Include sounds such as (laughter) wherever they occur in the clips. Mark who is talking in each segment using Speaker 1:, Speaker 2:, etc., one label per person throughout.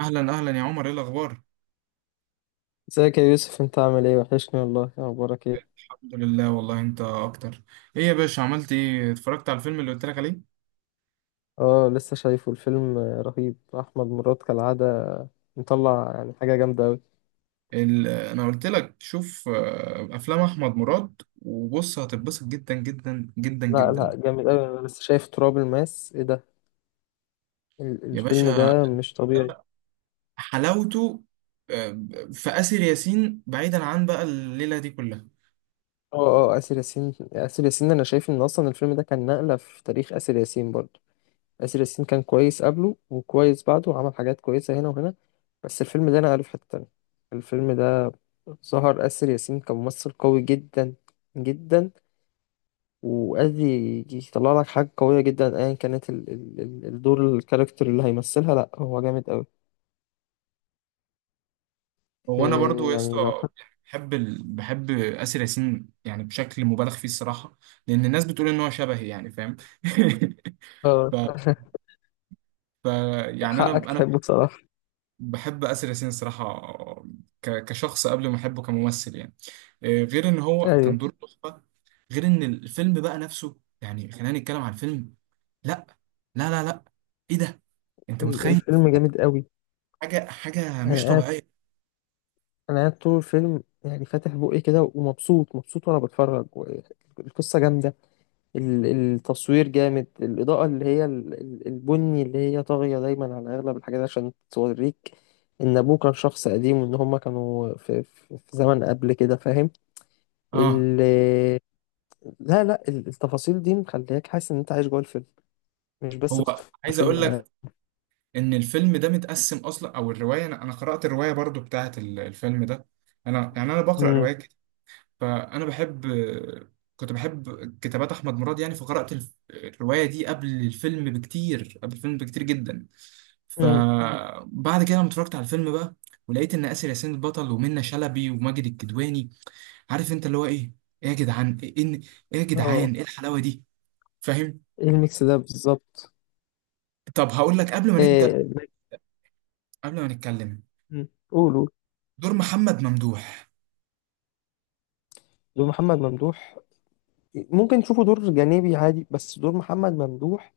Speaker 1: اهلا اهلا يا عمر، ايه الاخبار؟
Speaker 2: ازيك يا يوسف، انت عامل ايه؟ وحشني والله. إيه اخبارك؟ ايه؟
Speaker 1: الحمد لله والله، انت اكتر. ايه يا باشا، عملت ايه؟ اتفرجت على الفيلم اللي قلت لك عليه؟
Speaker 2: اه لسه شايفه الفيلم. رهيب. احمد مراد كالعاده مطلع يعني حاجه جامده قوي.
Speaker 1: انا قلت لك شوف افلام احمد مراد وبص، هتتبسط جدا جدا جدا
Speaker 2: لا
Speaker 1: جدا.
Speaker 2: لا، جامد قوي. انا لسه شايف تراب الماس. ايه ده؟
Speaker 1: يا
Speaker 2: الفيلم
Speaker 1: باشا،
Speaker 2: ده مش طبيعي.
Speaker 1: ده حلاوته آه، في آسر ياسين، بعيدا عن بقى الليلة دي كلها.
Speaker 2: اه اسر ياسين انا شايف ان اصلا الفيلم ده كان نقله في تاريخ اسر ياسين برضه. اسر ياسين كان كويس قبله وكويس بعده وعمل حاجات كويسه هنا وهنا، بس الفيلم ده نقله في حته تانية. الفيلم ده ظهر اسر ياسين كممثل قوي جدا جدا. وقصدي يطلع لك حاجة قوية جدا ايا كانت ال ال ال الدور، الكاركتر اللي هيمثلها، لا هو جامد قوي.
Speaker 1: هو انا برضو
Speaker 2: إيه
Speaker 1: يا
Speaker 2: يعني لو
Speaker 1: اسطى
Speaker 2: حق.
Speaker 1: بحب بحب آسر ياسين يعني بشكل مبالغ فيه الصراحة، لان الناس بتقول ان هو شبهي، يعني فاهم. (laughs)
Speaker 2: اه
Speaker 1: ف...
Speaker 2: (laughs)
Speaker 1: ف... يعني انا
Speaker 2: حقك
Speaker 1: انا
Speaker 2: تحبه بصراحة.
Speaker 1: بحب آسر ياسين الصراحة، كشخص قبل ما أحبه كممثل يعني. غير إن هو
Speaker 2: ايوه.
Speaker 1: كان دور تحفة، غير إن الفيلم بقى نفسه. يعني خلينا نتكلم عن الفيلم. لا لا لا لا، إيه ده! أنت متخيل؟
Speaker 2: الفيلم جامد قوي.
Speaker 1: حاجة حاجة مش
Speaker 2: انا قاعد
Speaker 1: طبيعية.
Speaker 2: انا قاعد طول الفيلم يعني فاتح بقي كده ومبسوط مبسوط وانا بتفرج، و- القصة جامدة. التصوير جامد، الإضاءة اللي هي البني اللي هي طاغية دايما على أغلب الحاجات عشان توريك إن أبوه كان شخص قديم وإن هما كانوا في زمن قبل كده، فاهم؟
Speaker 1: آه.
Speaker 2: ال لا لا، التفاصيل دي مخلياك حاسس ان انت عايش جوه الفيلم، مش بس
Speaker 1: هو
Speaker 2: بتتفرج على
Speaker 1: عايز أقول
Speaker 2: فيلم.
Speaker 1: لك إن الفيلم ده متقسم أصلا، أو الرواية. أنا قرأت الرواية برضو بتاعة الفيلم ده. أنا يعني أنا بقرأ
Speaker 2: امم
Speaker 1: روايات. فانا بحب، كنت بحب كتابات احمد مراد، يعني فقرات الروايه دي قبل الفيلم بكتير، قبل الفيلم بكتير جدا.
Speaker 2: امم.
Speaker 1: فبعد كده لما اتفرجت على الفيلم بقى، ولقيت ان اسر ياسين البطل ومنى شلبي وماجد الكدواني، عارف انت اللي هو ايه. ايه يا جدعان ايه إن- إيه يا
Speaker 2: اه،
Speaker 1: جدعان، ايه الحلاوه دي؟ فاهم.
Speaker 2: ايه الميكس ده بالظبط؟
Speaker 1: طب هقول لك قبل ما نبدا،
Speaker 2: إيه؟
Speaker 1: قبل ما نتكلم،
Speaker 2: قولوا.
Speaker 1: دور محمد ممدوح.
Speaker 2: دور محمد ممدوح. ممكن تشوفه دور جانبي عادي، بس دور محمد ممدوح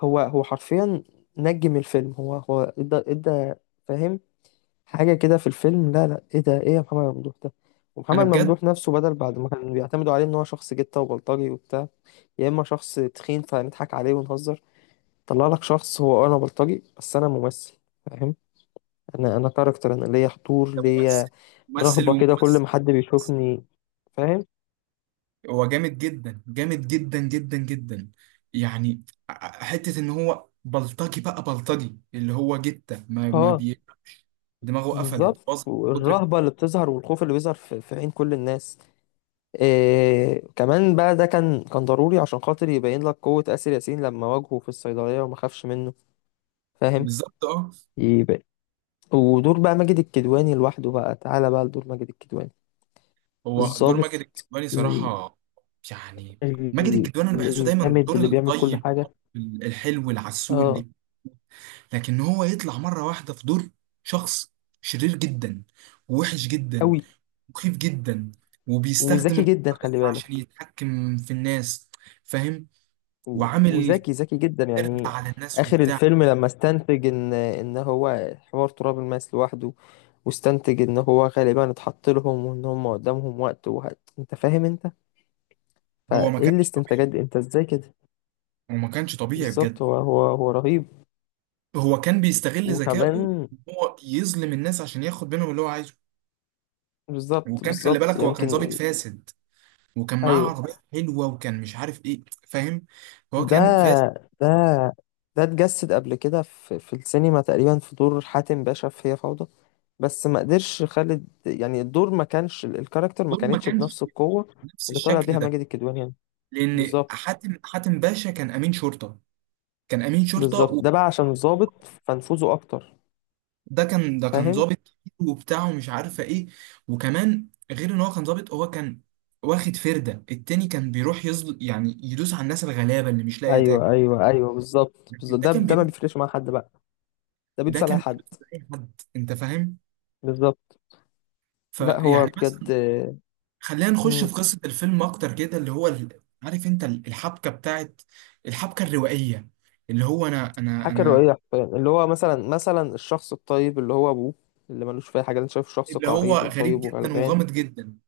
Speaker 2: هو هو حرفيا نجم الفيلم. هو هو ادى، فاهم؟ حاجة كده في الفيلم، لا لا، ايه ده؟ ايه يا محمد ممدوح ده؟
Speaker 1: انا
Speaker 2: ومحمد
Speaker 1: بجد،
Speaker 2: ممدوح نفسه بدل بعد ما كان بيعتمدوا عليه ان هو شخص جتة وبلطجي وبتاع، يا اما شخص تخين فنضحك عليه ونهزر، طلع لك شخص هو انا بلطجي بس انا ممثل، فاهم؟ انا كاركتر، انا ليا حضور
Speaker 1: ممثل،
Speaker 2: ليا،
Speaker 1: ممثل
Speaker 2: رهبة كده كل ما
Speaker 1: وممثل.
Speaker 2: حد بيشوفني، فاهم؟
Speaker 1: هو جامد جدا، جامد جدا جدا جدا. يعني حتة ان هو بلطجي، بقى بلطجي اللي هو جتة ما, ما
Speaker 2: اه،
Speaker 1: بي... دماغه قفلت،
Speaker 2: بالظبط.
Speaker 1: باظت من كتر.
Speaker 2: والرهبة اللي بتظهر والخوف اللي بيظهر في عين كل الناس. إيه كمان بقى، ده كان ضروري عشان خاطر يبين لك قوة آسر ياسين لما واجهه في الصيدلية وما خافش منه، فاهم؟
Speaker 1: بالظبط، اه.
Speaker 2: يبقى ودور بقى ماجد الكدواني لوحده بقى، تعالى بقى لدور ماجد الكدواني،
Speaker 1: هو دور
Speaker 2: الضابط،
Speaker 1: ماجد الكدواني صراحة، يعني ماجد الكدواني انا بحسه دايما
Speaker 2: الجامد
Speaker 1: الدور
Speaker 2: اللي بيعمل كل
Speaker 1: الطيب،
Speaker 2: حاجة.
Speaker 1: الحلو، العسول،
Speaker 2: اه
Speaker 1: لكن هو يطلع مرة واحدة في دور شخص شرير جدا، ووحش جدا،
Speaker 2: قوي،
Speaker 1: مخيف جدا، وبيستخدم
Speaker 2: وذكي جدا
Speaker 1: القوة دي
Speaker 2: خلي
Speaker 1: عشان
Speaker 2: بالك.
Speaker 1: يتحكم في الناس. فاهم،
Speaker 2: و-
Speaker 1: وعامل
Speaker 2: وذكي جدا
Speaker 1: قرد
Speaker 2: يعني.
Speaker 1: على الناس
Speaker 2: آخر
Speaker 1: وبتاع.
Speaker 2: الفيلم لما استنتج إن هو حوار تراب الماس لوحده، واستنتج إن هو غالبا اتحط لهم وإن هم قدامهم وقت، وهت... أنت فاهم أنت؟
Speaker 1: هو ما
Speaker 2: فإيه
Speaker 1: كانش طبيعي،
Speaker 2: الاستنتاجات دي؟ أنت إزاي كده؟
Speaker 1: هو ما كانش طبيعي
Speaker 2: بالظبط،
Speaker 1: بجد.
Speaker 2: هو رهيب.
Speaker 1: هو كان بيستغل ذكائه
Speaker 2: وكمان
Speaker 1: إن هو يظلم الناس عشان ياخد منهم اللي هو عايزه.
Speaker 2: بالظبط
Speaker 1: وكان خلي بالك،
Speaker 2: بالظبط،
Speaker 1: هو كان ظابط
Speaker 2: يمكن
Speaker 1: فاسد، وكان معاه عربية
Speaker 2: أيوه.
Speaker 1: حلوة، وكان مش عارف ايه، فاهم. هو
Speaker 2: ده
Speaker 1: كان فاسد.
Speaker 2: ده ده اتجسد قبل كده في السينما تقريبا في دور حاتم باشا في هي فوضى، بس ما قدرش خالد يعني الدور ما كانش، الكاركتر ما
Speaker 1: دول ما
Speaker 2: كانتش
Speaker 1: كانش
Speaker 2: بنفس القوة
Speaker 1: بنفس
Speaker 2: اللي طالع
Speaker 1: الشكل
Speaker 2: بيها
Speaker 1: ده،
Speaker 2: ماجد الكدواني يعني.
Speaker 1: لان
Speaker 2: بالظبط
Speaker 1: حاتم باشا كان امين شرطة، كان امين شرطة.
Speaker 2: بالظبط، ده بقى عشان ظابط فنفوذه اكتر،
Speaker 1: ده كان
Speaker 2: فاهم؟
Speaker 1: ظابط كتير وبتاع ومش عارفه ايه. وكمان غير ان هو كان ظابط، هو كان واخد فرده التاني، كان بيروح يزل، يعني يدوس على الناس الغلابه اللي مش لاقيه تاكل.
Speaker 2: ايوه ايوه ايوه، بالظبط
Speaker 1: لكن
Speaker 2: بالظبط.
Speaker 1: ده
Speaker 2: ده
Speaker 1: كان
Speaker 2: ده ما
Speaker 1: بيدوس،
Speaker 2: بيفرقش مع حد بقى، ده
Speaker 1: ده
Speaker 2: بيدوس على اي
Speaker 1: كان
Speaker 2: حد.
Speaker 1: بيدوس على اي حد، انت فاهم.
Speaker 2: بالظبط. لا هو
Speaker 1: فيعني
Speaker 2: بجد.
Speaker 1: مثلا، خلينا نخش
Speaker 2: مم.
Speaker 1: في قصه الفيلم اكتر كده، اللي هو عارف انت الحبكه بتاعت، الحبكه الروائيه، اللي هو انا انا
Speaker 2: حاجة
Speaker 1: انا
Speaker 2: روائية حرفيا، اللي هو مثلا مثلا الشخص الطيب اللي هو أبوه، اللي ملوش في أي حاجة، أنت شايف شخص
Speaker 1: اللي هو
Speaker 2: قعيد
Speaker 1: غريب
Speaker 2: وطيب
Speaker 1: جدا،
Speaker 2: وغلبان.
Speaker 1: وغامض جدا،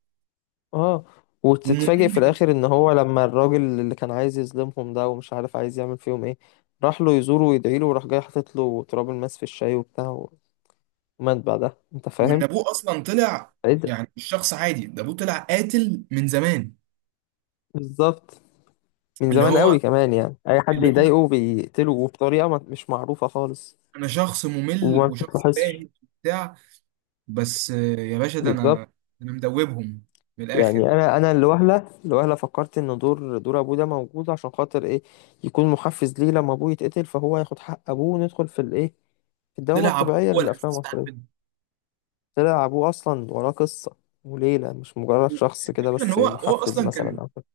Speaker 2: اه، وتتفاجئ في
Speaker 1: وممل.
Speaker 2: الآخر إن هو لما الراجل اللي كان عايز يظلمهم ده ومش عارف عايز يعمل فيهم إيه، راح له يزوره ويدعي له، وراح جاي حاطط له تراب الماس في الشاي وبتاع، ومات بعدها، أنت
Speaker 1: وان
Speaker 2: فاهم؟
Speaker 1: ابوه اصلا طلع،
Speaker 2: إيه ده؟
Speaker 1: يعني مش شخص عادي، ده ابوه طلع قاتل من زمان.
Speaker 2: بالظبط، من
Speaker 1: اللي
Speaker 2: زمان
Speaker 1: هو
Speaker 2: قوي كمان، يعني أي حد
Speaker 1: اللي هو انا،
Speaker 2: يضايقه بيقتله وبطريقة ما- مش معروفة خالص،
Speaker 1: أنا شخص ممل،
Speaker 2: وما
Speaker 1: وشخص
Speaker 2: بتتلاحظش.
Speaker 1: تاهي وبتاع. بس يا باشا، ده
Speaker 2: بالظبط.
Speaker 1: انا، انا مدوبهم من
Speaker 2: يعني
Speaker 1: الاخر.
Speaker 2: انا الوهله الوهله فكرت ان دور ابوه ده موجود عشان خاطر ايه، يكون محفز ليه لما ابوه يتقتل فهو ياخد حق ابوه، وندخل في الايه، في الدوامه
Speaker 1: طلع ابوه
Speaker 2: الطبيعيه
Speaker 1: هو
Speaker 2: للافلام
Speaker 1: الاساس بتاع الفيلم.
Speaker 2: المصريه. طلع ابوه اصلا وراه قصه وليله، مش مجرد شخص كده
Speaker 1: الفكره ان
Speaker 2: بس
Speaker 1: هو
Speaker 2: محفز
Speaker 1: اصلا
Speaker 2: مثلا
Speaker 1: كان،
Speaker 2: او كده.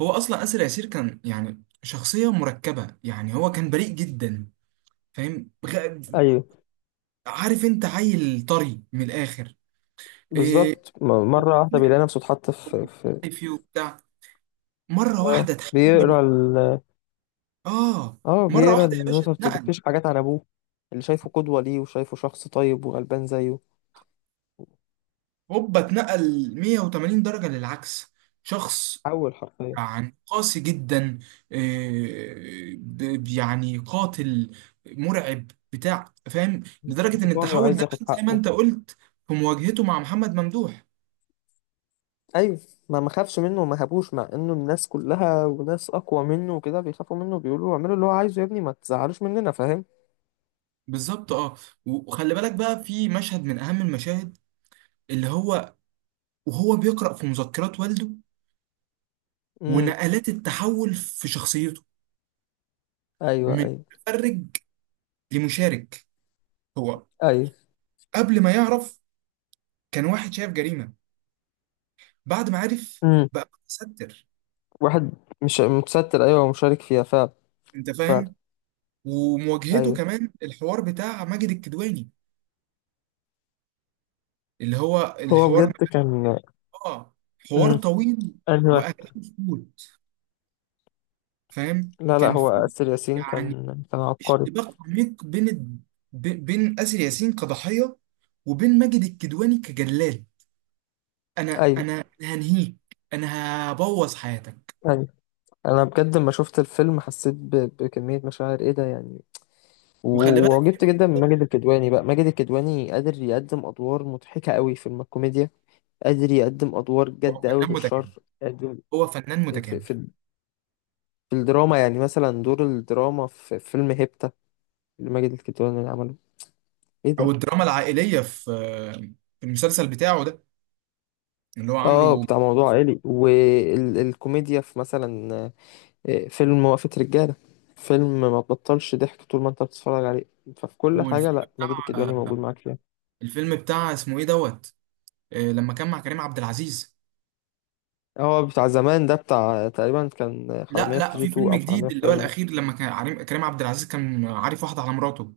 Speaker 1: هو اصلا اسر ياسير كان، يعني شخصيه مركبه. يعني هو كان بريء جدا، فاهم،
Speaker 2: ايوه،
Speaker 1: عارف انت، عيل طري من الاخر. إيه،
Speaker 2: بالظبط. م- مره واحده
Speaker 1: وبيعمل
Speaker 2: بيلاقي نفسه اتحط في،
Speaker 1: حاجة فيه وبتاع. مره
Speaker 2: اه
Speaker 1: واحده تحول.
Speaker 2: بيقرا ال،
Speaker 1: اه
Speaker 2: اه
Speaker 1: مره اه
Speaker 2: بيقرا
Speaker 1: واحده يا باشا
Speaker 2: النوتة،
Speaker 1: اتنقل،
Speaker 2: بتكتشف حاجات عن ابوه اللي شايفه قدوه ليه وشايفه شخص طيب وغلبان زيه.
Speaker 1: هوبا اتنقل 180 درجه للعكس. شخص
Speaker 2: حول حرفيا،
Speaker 1: يعني قاسي جدا، يعني قاتل، مرعب، بتاع، فاهم. لدرجه ان
Speaker 2: انتقامي
Speaker 1: التحول
Speaker 2: وعايز
Speaker 1: ده
Speaker 2: ياخد
Speaker 1: بان زي ما
Speaker 2: حقه.
Speaker 1: انت قلت في مواجهته مع محمد ممدوح.
Speaker 2: ايوه، ما خافش منه وما هابوش، مع انه الناس كلها وناس اقوى منه وكده بيخافوا منه، بيقولوا له اعملوا اللي هو عايزه يا ابني، ما تزعلوش مننا، فاهم؟
Speaker 1: بالظبط، اه. وخلي بالك بقى في مشهد من اهم المشاهد، اللي هو وهو بيقرأ في مذكرات والده،
Speaker 2: امم
Speaker 1: ونقلات التحول في شخصيته
Speaker 2: ايوه
Speaker 1: من
Speaker 2: ايوه
Speaker 1: متفرج لمشارك. هو
Speaker 2: ايوه.
Speaker 1: قبل ما يعرف كان واحد شايف جريمة، بعد ما عرف
Speaker 2: امم
Speaker 1: بقى متستر.
Speaker 2: واحد، مش متستر، ايوه، ومشارك فيها فعلا.
Speaker 1: انت
Speaker 2: فعلا.
Speaker 1: فاهم. ومواجهته
Speaker 2: ايوه،
Speaker 1: كمان الحوار بتاع ماجد الكدواني، اللي هو
Speaker 2: هو
Speaker 1: الحوار،
Speaker 2: بجد كان.
Speaker 1: اه، حوار
Speaker 2: امم
Speaker 1: طويل،
Speaker 2: ايوه.
Speaker 1: واهدافه كتير، فاهم.
Speaker 2: لا لا،
Speaker 1: كان في،
Speaker 2: هو آسر ياسين
Speaker 1: يعني،
Speaker 2: كان كان عبقري.
Speaker 1: اشتباك عميق بين بين اسر ياسين كضحية، وبين ماجد الكدواني كجلاد. انا
Speaker 2: ايوه
Speaker 1: انا هنهيك، انا هبوظ حياتك.
Speaker 2: ايوه. انا بجد لما شفت الفيلم حسيت ب... بكمية مشاعر، ايه ده يعني؟
Speaker 1: وخلي
Speaker 2: و-
Speaker 1: بالك،
Speaker 2: وعجبت جدا من ماجد الكدواني. بقى ماجد الكدواني قادر يقدم ادوار مضحكة قوي في الكوميديا، قادر يقدم ادوار
Speaker 1: هو
Speaker 2: جد قوي
Speaker 1: فنان
Speaker 2: في
Speaker 1: متكامل،
Speaker 2: الشر قادم
Speaker 1: هو فنان متكامل.
Speaker 2: في الدراما. يعني مثلا دور الدراما في فيلم هيبتا اللي ماجد الكدواني اللي عمله، ايه
Speaker 1: او
Speaker 2: ده!
Speaker 1: الدراما العائليه في، في المسلسل بتاعه ده اللي هو
Speaker 2: اه،
Speaker 1: عامله.
Speaker 2: بتاع موضوع عائلي، والكوميديا في مثلا فيلم وقفة رجالة، فيلم ما تبطلش ضحك طول ما انت بتتفرج عليه. ففي كل حاجة
Speaker 1: والفيلم
Speaker 2: لا ماجد الكدواني
Speaker 1: بتاع
Speaker 2: موجود معاك فيها.
Speaker 1: الفيلم بتاع اسمه ايه دوت، لما كان مع كريم عبد العزيز.
Speaker 2: هو بتاع زمان ده بتاع تقريبا، كان
Speaker 1: لا
Speaker 2: حرامية في
Speaker 1: لا،
Speaker 2: كي جي
Speaker 1: في
Speaker 2: 2
Speaker 1: فيلم
Speaker 2: او حرامية
Speaker 1: جديد
Speaker 2: في
Speaker 1: اللي هو
Speaker 2: تايلاند.
Speaker 1: الاخير، لما كان كريم عبد العزيز كان عارف واحده على مراته.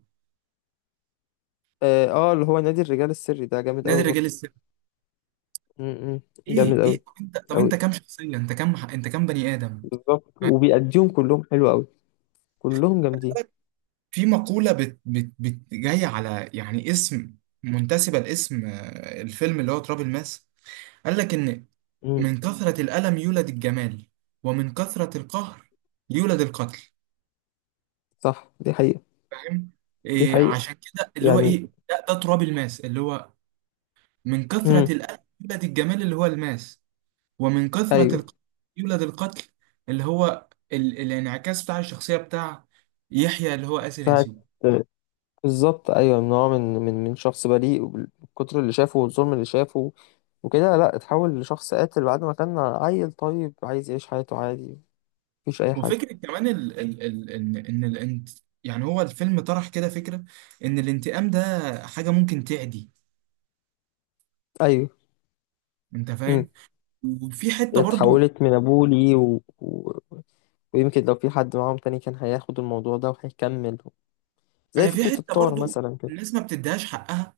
Speaker 2: اه، اللي هو نادي الرجال السري ده جامد
Speaker 1: نادي
Speaker 2: قوي
Speaker 1: رجال
Speaker 2: برضه.
Speaker 1: السر.
Speaker 2: م- م،
Speaker 1: ايه
Speaker 2: جامد
Speaker 1: ايه،
Speaker 2: قوي
Speaker 1: طب انت، طب
Speaker 2: قوي.
Speaker 1: انت كام شخصيه، انت كام، انت كام بني ادم؟
Speaker 2: بالظبط، وبيأديهم كلهم حلو قوي، كلهم جامدين.
Speaker 1: في مقوله بت بت بت جايه على، يعني، اسم، منتسبه لاسم الفيلم اللي هو تراب الماس. قال لك إن
Speaker 2: امم
Speaker 1: من كثرة الألم يولد الجمال، ومن كثرة القهر يولد القتل.
Speaker 2: صح، دي حقيقة.
Speaker 1: فاهم.
Speaker 2: دي
Speaker 1: إيه،
Speaker 2: حقيقة
Speaker 1: عشان كده اللي هو
Speaker 2: يعني.
Speaker 1: إيه، ده تراب الماس، اللي هو من
Speaker 2: امم
Speaker 1: كثرة الألم يولد الجمال اللي هو الماس، ومن كثرة
Speaker 2: ايوه
Speaker 1: القهر يولد القتل. اللي هو الانعكاس بتاع الشخصية بتاع يحيى، اللي هو آسر
Speaker 2: بتاعت.
Speaker 1: ياسين.
Speaker 2: بالظبط ايوه، نوع من من شخص بريء، وبال- بالكتر اللي شافه والظلم اللي شافه وكده، لا اتحول لشخص قاتل بعد ما كان عيل طيب عايز يعيش حياته عادي، مفيش اي حاجة.
Speaker 1: وفكرة كمان ال... ال... ال... إن إن الانت... يعني هو الفيلم طرح كده فكرة إن الانتقام ده حاجة ممكن تعدي.
Speaker 2: ايوه.
Speaker 1: أنت
Speaker 2: امم
Speaker 1: فاهم؟ وفي حتة برضو
Speaker 2: اتحولت من ابوه ليه و... و... ويمكن لو في حد معاهم تاني كان هياخد الموضوع ده وهيكمل، زي
Speaker 1: انا في
Speaker 2: فكرة
Speaker 1: حته
Speaker 2: الطار
Speaker 1: برضو،
Speaker 2: مثلا كده.
Speaker 1: الناس ما بتديهاش حقها،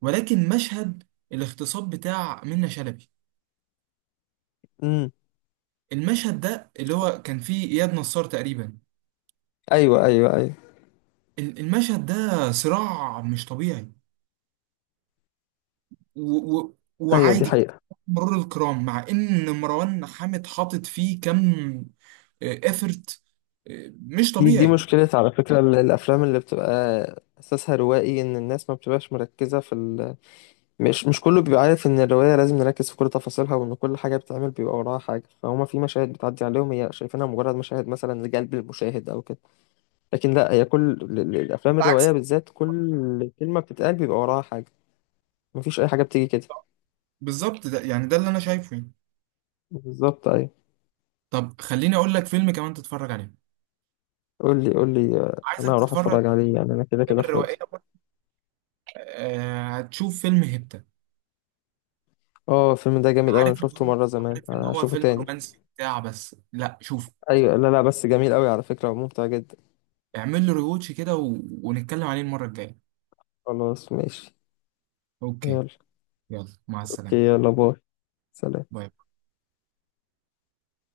Speaker 1: ولكن مشهد الاغتصاب بتاع منة شلبي.
Speaker 2: امم
Speaker 1: المشهد ده اللي هو كان فيه اياد نصار تقريبا،
Speaker 2: ايوه ايوه ايوه.
Speaker 1: المشهد ده صراع مش طبيعي و و
Speaker 2: ايوه، دي
Speaker 1: وعادي،
Speaker 2: حقيقة.
Speaker 1: مرور الكرام، مع ان مروان حامد حاطط فيه كم افرت مش
Speaker 2: دي دي
Speaker 1: طبيعي.
Speaker 2: مشكلة على فكرة، الأفلام اللي بتبقى أساسها روائي، إن الناس ما بتبقاش مركزة في ال... مش مش كله بيبقى عارف إن الرواية لازم نركز في كل تفاصيلها، وإن كل حاجة بتتعمل بيبقى وراها حاجة، فهما في مشاهد بتعدي عليهم هي شايفينها مجرد مشاهد مثلا لجلب المشاهد أو كده، لكن لا، هي كل الأفلام الروائية
Speaker 1: بالعكس.
Speaker 2: بالذات كل كلمة بتتقال بيبقى وراها حاجة، مفيش أي حاجة بتيجي كده.
Speaker 1: بالظبط، ده يعني ده اللي انا شايفه يعني.
Speaker 2: بالظبط أيوة.
Speaker 1: طب خليني اقول لك فيلم كمان تتفرج عليه،
Speaker 2: قول لي أنا
Speaker 1: عايزك
Speaker 2: هروح
Speaker 1: تتفرج على
Speaker 2: أتفرج عليه يعني، أنا كده
Speaker 1: الافلام
Speaker 2: كده فاضي.
Speaker 1: الروائيه برضه. هتشوف فيلم هبت.
Speaker 2: اه، الفيلم ده جامد أوي، أنا
Speaker 1: عارف ان
Speaker 2: شفته
Speaker 1: هو
Speaker 2: مرة زمان،
Speaker 1: عارف ان هو
Speaker 2: هشوفه
Speaker 1: فيلم
Speaker 2: تاني.
Speaker 1: رومانسي بتاع، بس لا شوف،
Speaker 2: ايوه، لا لا، بس جميل قوي على فكرة وممتع جدا.
Speaker 1: اعمل له ريوتش كده ونتكلم عليه المرة الجاية.
Speaker 2: خلاص ماشي.
Speaker 1: اوكي،
Speaker 2: يلا.
Speaker 1: يلا مع
Speaker 2: اوكي،
Speaker 1: السلامة.
Speaker 2: يلا باي. سلام.
Speaker 1: باي.